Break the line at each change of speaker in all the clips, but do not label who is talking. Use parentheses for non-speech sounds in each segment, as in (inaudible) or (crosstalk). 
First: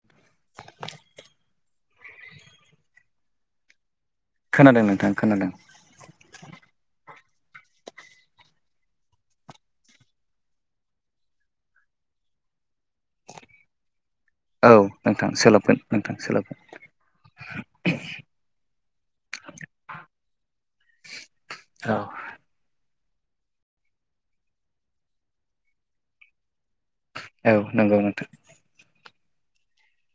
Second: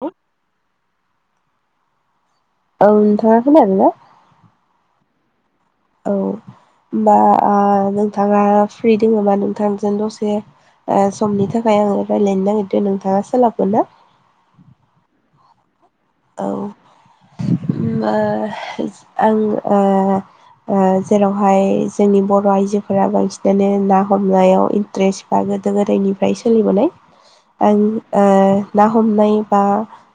उ औ नोंथाङा खोनादोंना?
खोनादों नोंथां खोनादों।
औ होमबा ओ नोंथाङा फ्रि दङबा नोंथांजों दसे समनि थाखाय आङो रायज्लायनो नागिरदों नोंथाङा सोलाबगोन ना?
औ नोंथां सोलाबगोन नोंथां सोलाबगोन।
ओम ओ आं ओ ओ जेरावहाय
औ
जोंनि बर' आइजो फोरा बांसिनानो ना हमनायाव इन्ट्रेस्ट बा गोदो गोदायनिफ्राय सोलिबोनाय
औ
आं
नंगौ
ओ
नोंथां
ना हमनाय बा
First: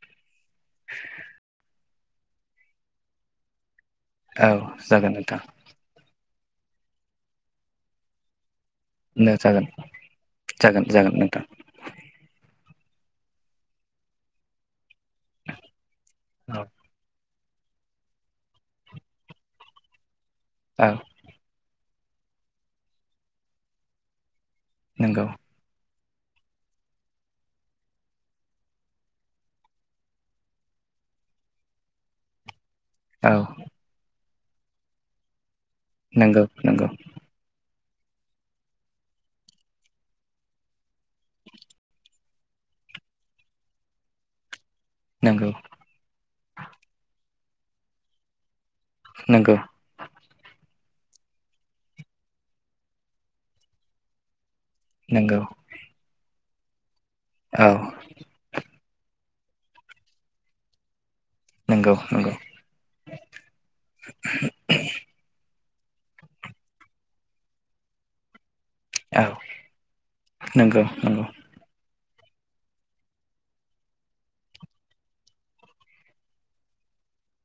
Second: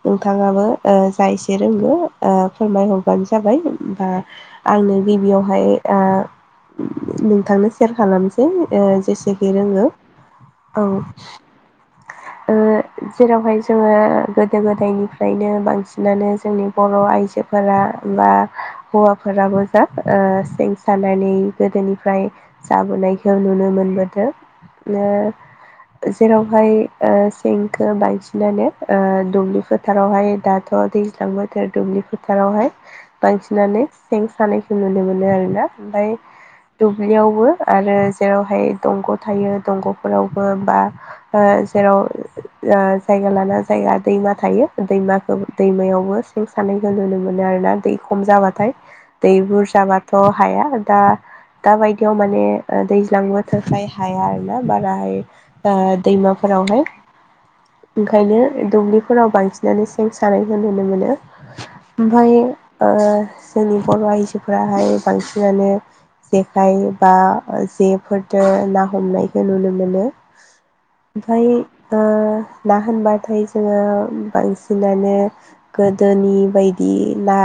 नोंथाङाबो ओ जा एसे रोङो ओ फोरमायहरबानो जाबाय। ओमबा
औ
आंनो
जागोन नोंथां
गिबियावहाय ओ नोंथांनो सेयार खालामसै ओ जेसेखि
जागोन
रोङो
जागोन
औ
जागोन नोंथां
ओ जेरावहाय जोङो गोदो गोदायनिफ्राय बांसिनानो
औ
जोंनि बर' आइजोफोरा बा हौवाफोराबो जा ओ सेन
औ
सानानै गोदोनिफ्राय जाबोनायखौ नुनो मोनबोदों।
नंगौ
ओ जेरावहाय ओ सेंखौ बांसिनानो दुब्लि फोथारावहाय दा थ दैज्लां बोथोर दुब्लि फोथारावहाय
औ
बांसिनानो सें सानायखौ नुनो मोनो आर ना ओमफ्राय
नंगौ नंगौ
दुब्लियावबो आरो जेरावहाय दंग' थायो दंग'फोरावबो बा ओ जेराव ओ जायगा लाना जायगा दैमा थायो दैमाखौ।
नंगौ
दैमायावबो सें सानायखौ नुनो मोनो आरोना दै खम जाबाथाय दै
नंगौ
बुरजाबाथ' हाया। दा दा बायदियाव माने दैज्लां बोथोरखाय हाया आरो। बाराय
नंगौ
ओ दैमाफोरावहाय
औ
ओंखायनो दुब्लि। फोराव बांसिनानो सें सानायखौ नुनो मोनो।
नंगौ
ओमफाय
नंगौ
ओ जोंनि बर' आइजोफोराहाय बांसिनानो। जेखाइ बा जेफोरजों ना
औ
हमनायखौ नुनो मोनो
नंगौ नंगौ
ओमफ्राय। ना होनबाथाय जोङो बांसिन नानो गोदोनि बायदि ना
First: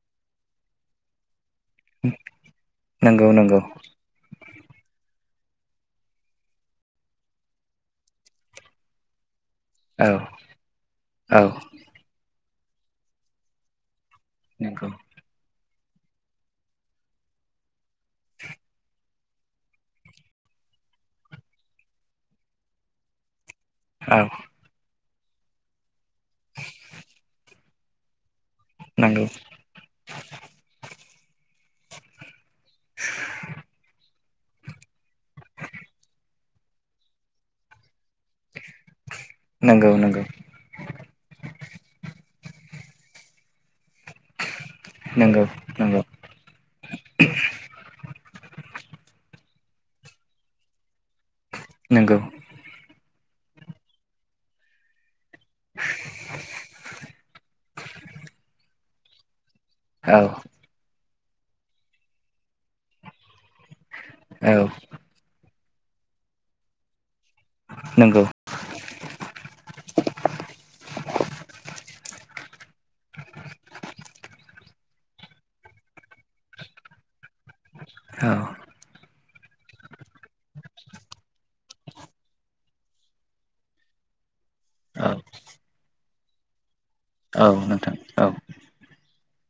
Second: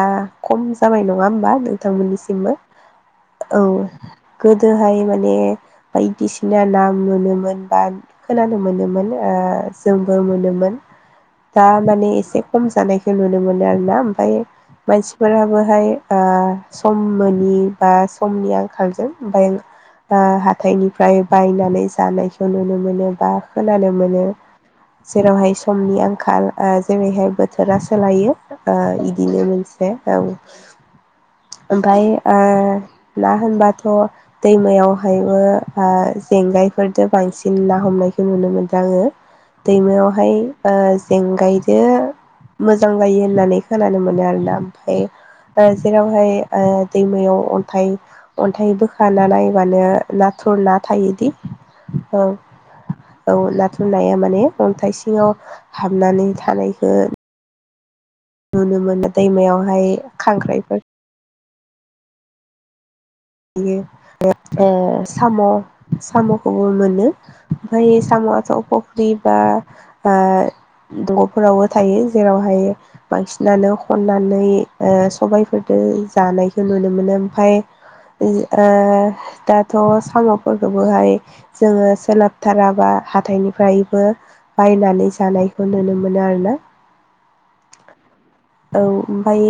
खम जाबाय नङा होमबा। नोंथांमोननिसिमबो
नंगौ नंगौ
औ गोदोहाय माने बायदिसिना ना मोनोमोन बा खोनानो मोनोमोन ओ।
औ
जोंबो मोनोमोन
औ
दा माने एसे खम जानायखौ नुनो मोनो आरोना। ओमफाय
नंगौ
मानसिफोराबोहाय सम मोनि बा समनि आंखालजों हाथाइनिफ्राय बायनानै जानायखौ नुनो मोनो बा। खोनानो
औ
मोनो जेरावहाय समनि आंखाल। जेरैहाय बोथोरा सोलायो
नंगौ
बिदिनो मोनसे औ। ओमफ्राय ना होनबाथ'। दैमायावहायबो जेंगायफोरजों बांसिन ना हमनाय नुनो मोनदों आङो
नंगौ नंगौ
दैमायावहाय जेंगाय। मोजां जायो होननानै खोनानो मोनो आरोना
नंगौ
ओमफ्राय।
नंगौ
जेरावहाय दैमायाव अन्थाइ अन्थाइ बोखानानै मानो नाथुर ना थायोदि।
नंगौ।
औ औ नाथुरनाया माने अन्थाइ सिङाव हाबनानै थानायखौ नुनो मोनो दैमायावहाय
औ
खांख्राइफोर बि
औ
साम' साम'खौबो मोनो। ओमफ्राय
नंगौ
साम'आथ' अफबा अफ्रि बा ओ। दग'फोरावबो थायो जेरावहाय बांसिनानो खननानै सबायफोरजों। जानायखौ नुनो मोनो ओमफ्राय
औ
ओ दाथ' साम'फोरखौबोहाय जोङो सोलाबथाराबा हाथाइनिफ्रायबो। बायनानै
औ
जानायखौ नुनो मोनो आरो ना।
औ नोंथां औ।
ओमफाय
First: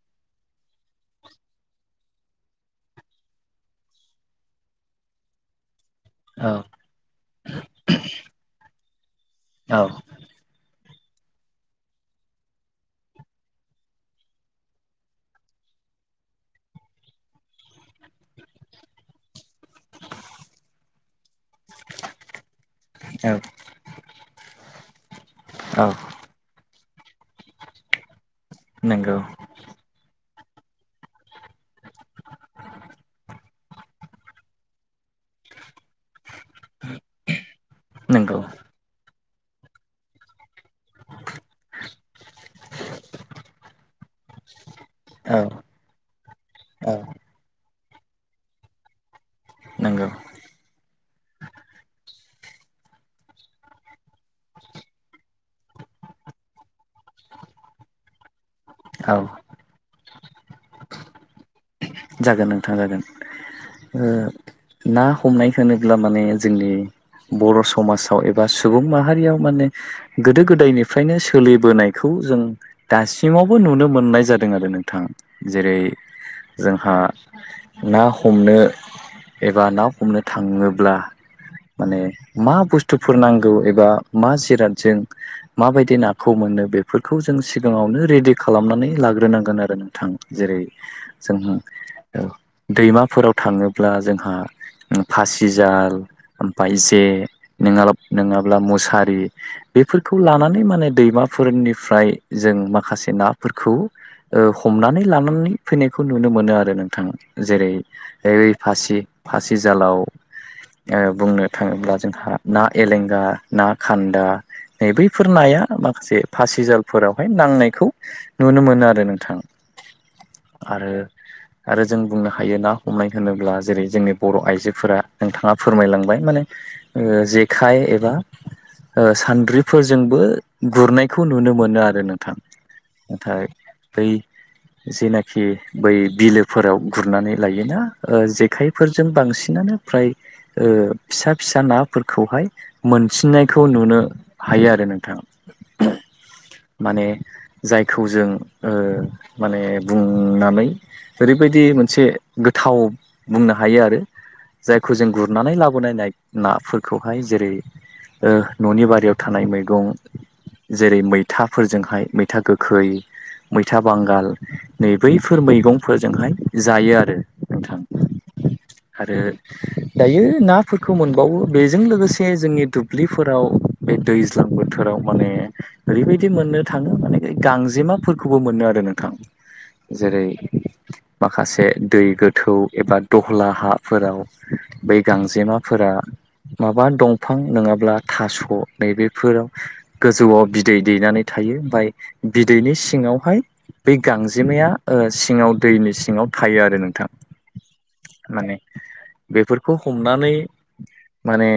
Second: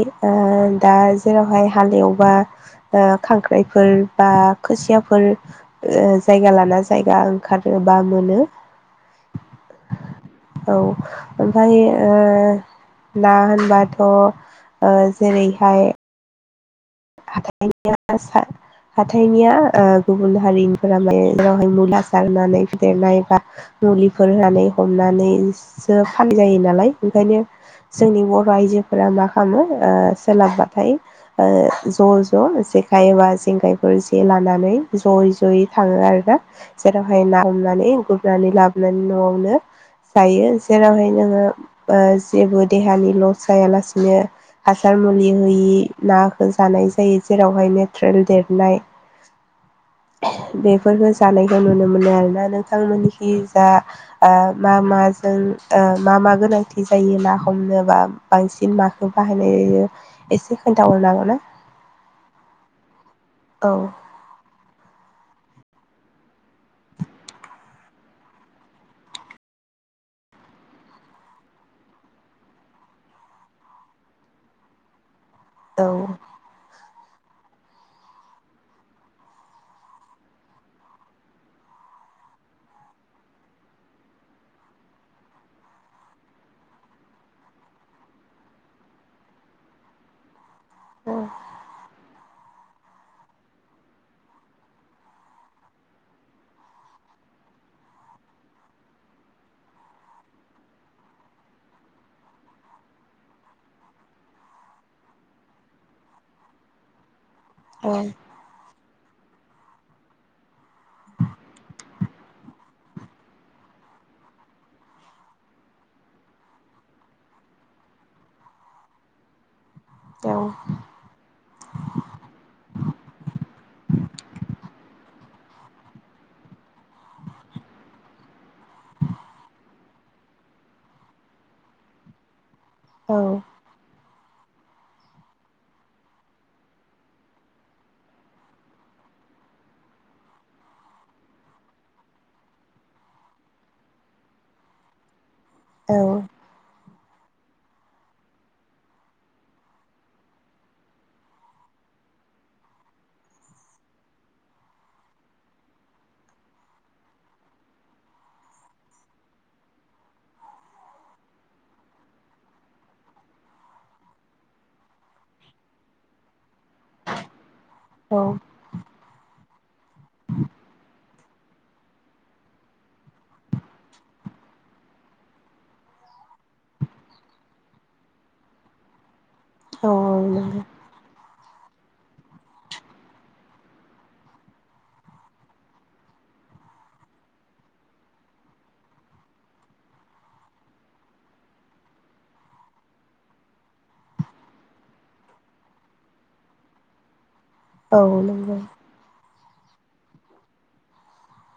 दा जेरावहाय हाल एवबा खांख्राइफोर बा खोसियाफोर
औ
जायगा लाना जायगा ओंखारोबा मोनो।
औ।
औ ओमफ्राय ओ ना होनबा थ' जेरैहाय हाइनिया हाथाइनिया गुबुन हारिनिफोरा माने जेरावहाय मुला सारनानै फेदेरनाय बा मुलिफोर होनानै
औ औ
हमनानैसो फान जायो नालाय ओंखायनो जोंनि बर' आइजोफोरा
नंगौ
मा खालामो सोलाबबाथाय ओ ज' ज' जेखाइ एबा जेंगायफोर जे लानानै ज'यै जयै थाङो आरोना जेरावहाय ना हमनानै
नंगौ
गुरनानै लाबोनानै न' जायो जेरावहाय नोङो जेबो देहानि लस जायालासिनो हासार मुलि
औ
होयि ना जानाय जायो जेरावहाय (unintelligible) देरनाय
नंगौ।
बेफोरखौ जानायखौ नुनो मोनो आरोना नोंथांमोनखि जा मा मा जों मा मा गोनांथि जायो ना हमनोबा बांसिन माखौ
औ
बाहायनाय जायो एसे खोनथाहरनो हागोन ना
जागोन नोंथां जागोन
औ
ओ ना हमनाय होनोब्ला माने जोंनि बर' समाजाव एबा सुबुं माहारियाव माने गोदो गोदायनिफ्रायनो सोलिबोनायखौ जों दासिमावबो नुनो मोननाय जादों आरो नोंथां जेरै
औ
जोंहा ना हमनो एबा ना हमनो थाङोब्ला माने मा बुस्थुफोर नांगौ एबा मा जिरादजों माबायदि नाखौ मोनो बेफोरखौ जों सिगाङावनो रेडि खालामनानै लाग्रोनांगोन आरो नोंथां जेरै जों औ दैमाफोराव थाङोब्ला जोंहा फासिजाल ओमफाय जे नङाब्ला नङाब्ला मुसारि बेफोरखौ लानानै माने दैमाफोरनिफ्राय जों माखासे नाफोरखौ ओ हमनानै लानानै फैनाय बेखौ नुनो मोनो आरो नोंथां जेरै फासि फासि जालाव बुंनो थाङोब्ला जोंहा ना एलेंगा ना खान्दा नै बैफोर नाया माखासे फासिजालफोरावहाय नांनायखौ नुनो मोनो आरो नोंथां
औ
आरो आरो जों बुंनो हायो ना हमनाय होनोब्ला जेरै जोंनि बर' आइजोफोरा नोंथाङा फोरमायलांबाय माने जेखाइ एबा सानद्रिफोरजोंबो गुरनायखौ नुनो मोनो आरो नोंथां नाथाय बै जेनाखि खि बै बिलोफोराव गुरनानै लायोना जेखाइफोरजों बांसिनानो फ्राय फिसा फिसा नाफोरखौहाय मोनसिननायखौ नुनो हायो आरो नोंथां
औ
माने जायखौ जों माने बुंनानै ओरैबायदि मोनसे गोथाव बुंनो हायो आरो जायखौ जों गुरनानै लाबोनायनाय नाफोरखौहाय जेरै न'नि बारियाव थानाय मैगं जेरै मैथाफोरजोंहाय मैथा गोखै मैथा बांगाल नै बैफोर मैगंफोरजोंहाय जायो आरो नोंथां
औ
आरो दायो नाफोरखौ मोनबावो बेजों लोगोसे जोंनि दुब्लिफोराव दैज्लां बोथोराव माने ओरैबायदि मोननो थाङो माने गांजेमाफोरखौबो मोनो आरो नोंथां जेरै
औ
माखासे दै गोथौ एबा दह्ला हाफोराव बै गांजेमाफोरा माबा दंफां नङाब्ला थास' नैबेफोराव गोजौआव बिदै दैनानै थायो ओमफ्राय बिदैनि सिङाव हाय गांजेमाया सिङाव दैनि सिङाव थायो आरो नोंथां
औ नंगौ
माने बेफोरखौ हमनानै माने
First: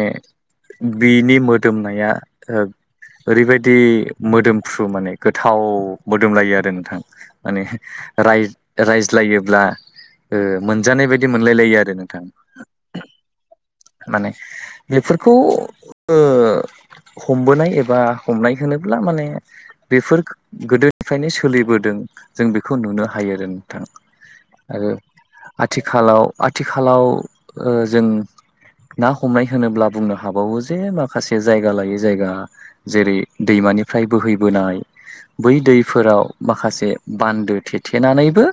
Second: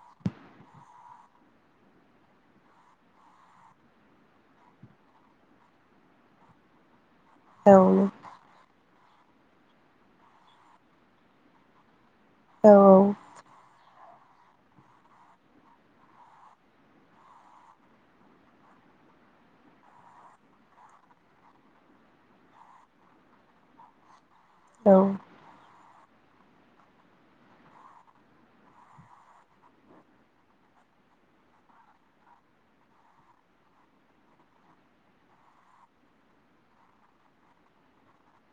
बिनि मोदोमनाया ओरैबायदि मोदोमफ्रु माने गोथाव मोदोम लायो आरो नोंथां माने
औ
रायज्लायोब्ला मोनजानाय बायदि मोनलायलायो आरो नोंथां
औ औ
माने बेफोरखौ हमबोनाय एबा हमनाय होनोब्ला माने बेफोर गोदोनिफ्रायनो सोलिबोदों जों बेखौ नुनो हायो आरो नोंथां आरो
औ
आथिखालाव आथिखालाव जों ना हमनाय होनोब्ला बुंनो हाबावो जे माखासे जायगा लायै जायगा जेरै दैमा बिानिफ्राय बोहैबोनाय बै दैफोराव माखासे बान्दो थेथेनानैबो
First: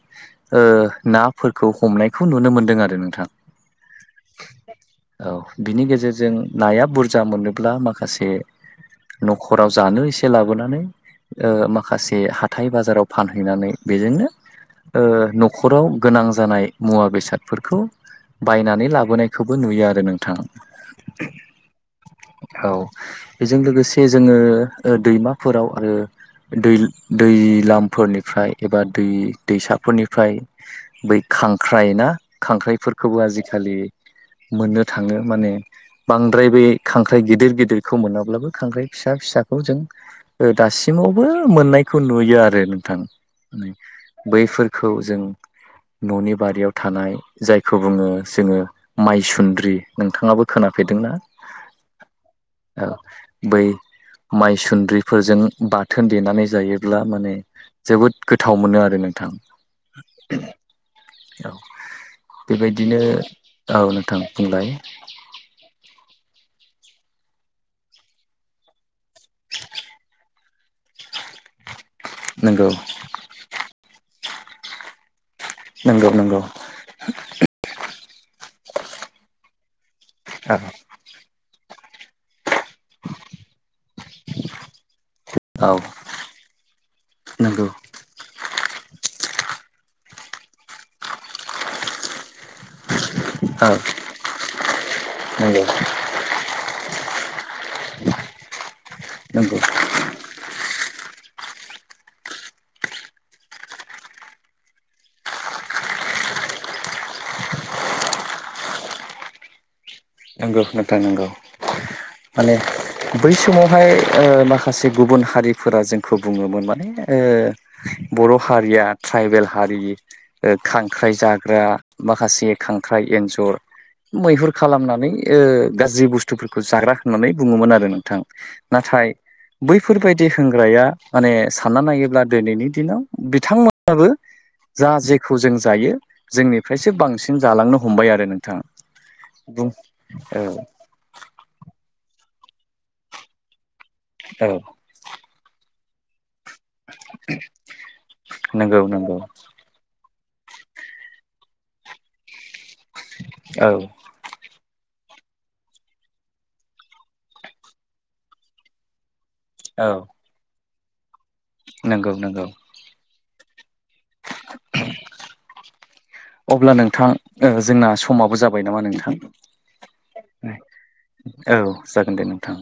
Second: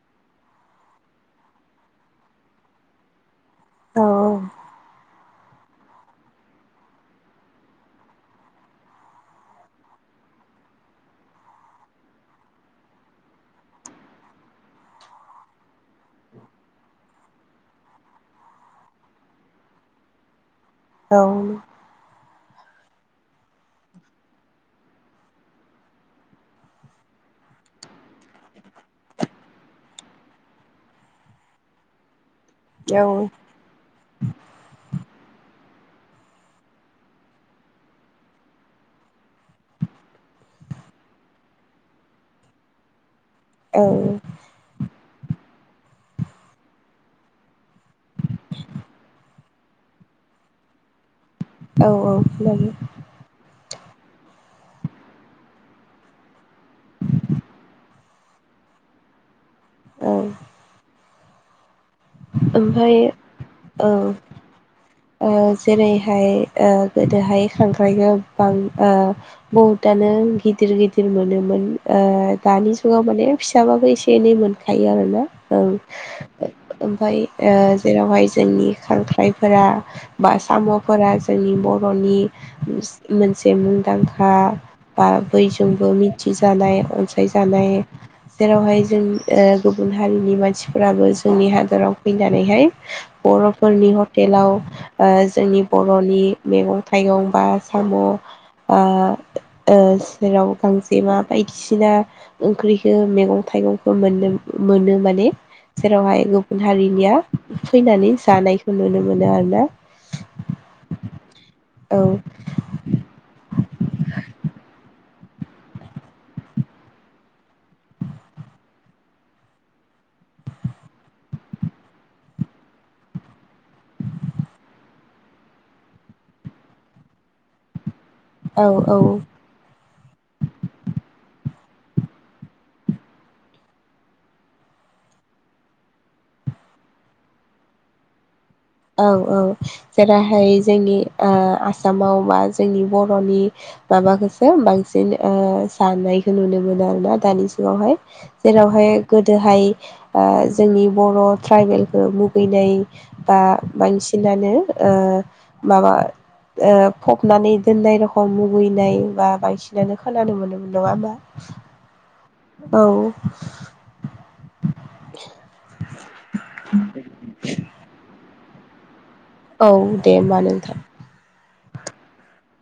नाफोरखौ हमनायखौ नुनो मोनदों आरो नोंथां
औ
औ बिनि गेजेरजों नाया बुरजा मोनोब्ला माखासे न'खराव जानो एसे लाबोनानै ओ माखासे हाथाय बाजाराव फानहैनानै बेजोंनो ओ न'खराव गोनां जानाय मुवा बेसा सादफोरखौ बायनानै लाबोनायखौबो नुयो आरो नोंथां
औ
औ बेजों लोगोसे जोङो दैमाफोराव आरो दै दैलाम फोरनिफ्राय एबा दै दैसाफोरनिफ्राय बै खांख्राय ना
औ औ
खांख्राइफोरखौबो आजिखालि मोननो थाङो माने बांद्राय बे खांख्राइ गिदिर गिदिरखौ मोनाब्लाबो खांख्राइ फिसा फिसाखौ जों ओ दासिम मावबो मोननायखौ नुयो आरो नोंथां
खोनादों
बैफोरखौ जों न'नि बारियाव थानाय जायखौ बुङो जोङो माइसुन्द्रि नोंथाङाबो खोना बेदोंना
औ औ लाबो
बै माइसुन्द्रिफोरजों बाथोन देनानै जायोब्ला माने जोबोद गोथाव मोनो आरो नोंथां
औ
औ
ओमफ्राय
बेबायदिनो औ
ओ
नोंथां बुंलाय
ओ जेरैहाय ओ गोदोहाय खांख्राइ गोबां ओ बहुदआनो गिदिर गिदिर मोनोमोन ओ
नंगौ
दानि जुगाव माने फिसाबाबो एसे एनै मोनखायो आरोना। औ
नंगौ नंगौ
ओम फाय ओ जेरावहाय जोंनि खांख्राइफोरा बा
औ
साम'फोरा जोंनि बर'नि नि मोनसे मुंदांखा बा
औ
बयजोंबो मिथिजानाय अनसाय
नंगौ
जानाय जेरावहाय जों ओ गुबुन हारिनि मानसिफोराबो जोंनि हादराव फैनानैहाय
औ
बर'फोरनि हटेलाव ओ जोंनि
नंगौ
बर'नि मैगं थाइगं बा साम' आ
नंगौ
ओ सेराव गां जेमा बायदिसिना ओंख्रिखौ मैगं थाइगंखौ मोननो मोनो माने जेरावहाय गुबुन हारिनिया फैनानै जानायखौ नुनो मोनो आरो ना
नंगौ नोंथां नंगौ
औ
माने बै समावहाय ओ माखासे गुबुन हारिफोरा जोंखौ बुङोमोन माने ओ बर' हारिया ट्राइबेल हारि ओ खांख्राइ जाग्रा माखासे खांख्राइ एन्जर मैहुर खालामनानै ओ गाज्रि बुस्थुफोरखौ जाग्रा होननानै बुङोमोन आरो नों थां
औ औ
नाथाय बैफोरबायदि होनग्राया माने सानना नायोब्ला दिनैनि दिनाव बिथांमोनहाबो जा जेखौ जों जायो जोंनिफ्रायसो बांसिन जालांनो हमबाय आरो नों
औ औ जेराहाय जोंनि आ आसामाव माव मा जोंनि बर'नि
औ
माबाखौसो बांसिन जानाय खो नुनो मोनो आरोना दानि जुगावहाय।
नंगौ
जेरावहाय
नंगौ
गोदोहाय ओ जोंनि बर' ट्राइबेलखौ मुगैनाय बा
औ
बांसिनानो ओ माबा ओ फबनानै दोननाय रखम मुगैनाय बा
औ
बांसिनानो खोनानो मोनोमोन नङा होमबा
नंगौ नंगौ
औ
अब्ला नोंथां ओ जोंना समाबो जाबा बाय नामा नोंथां
औ दे होमबा नोंथां
औ जागोन दे नोंथां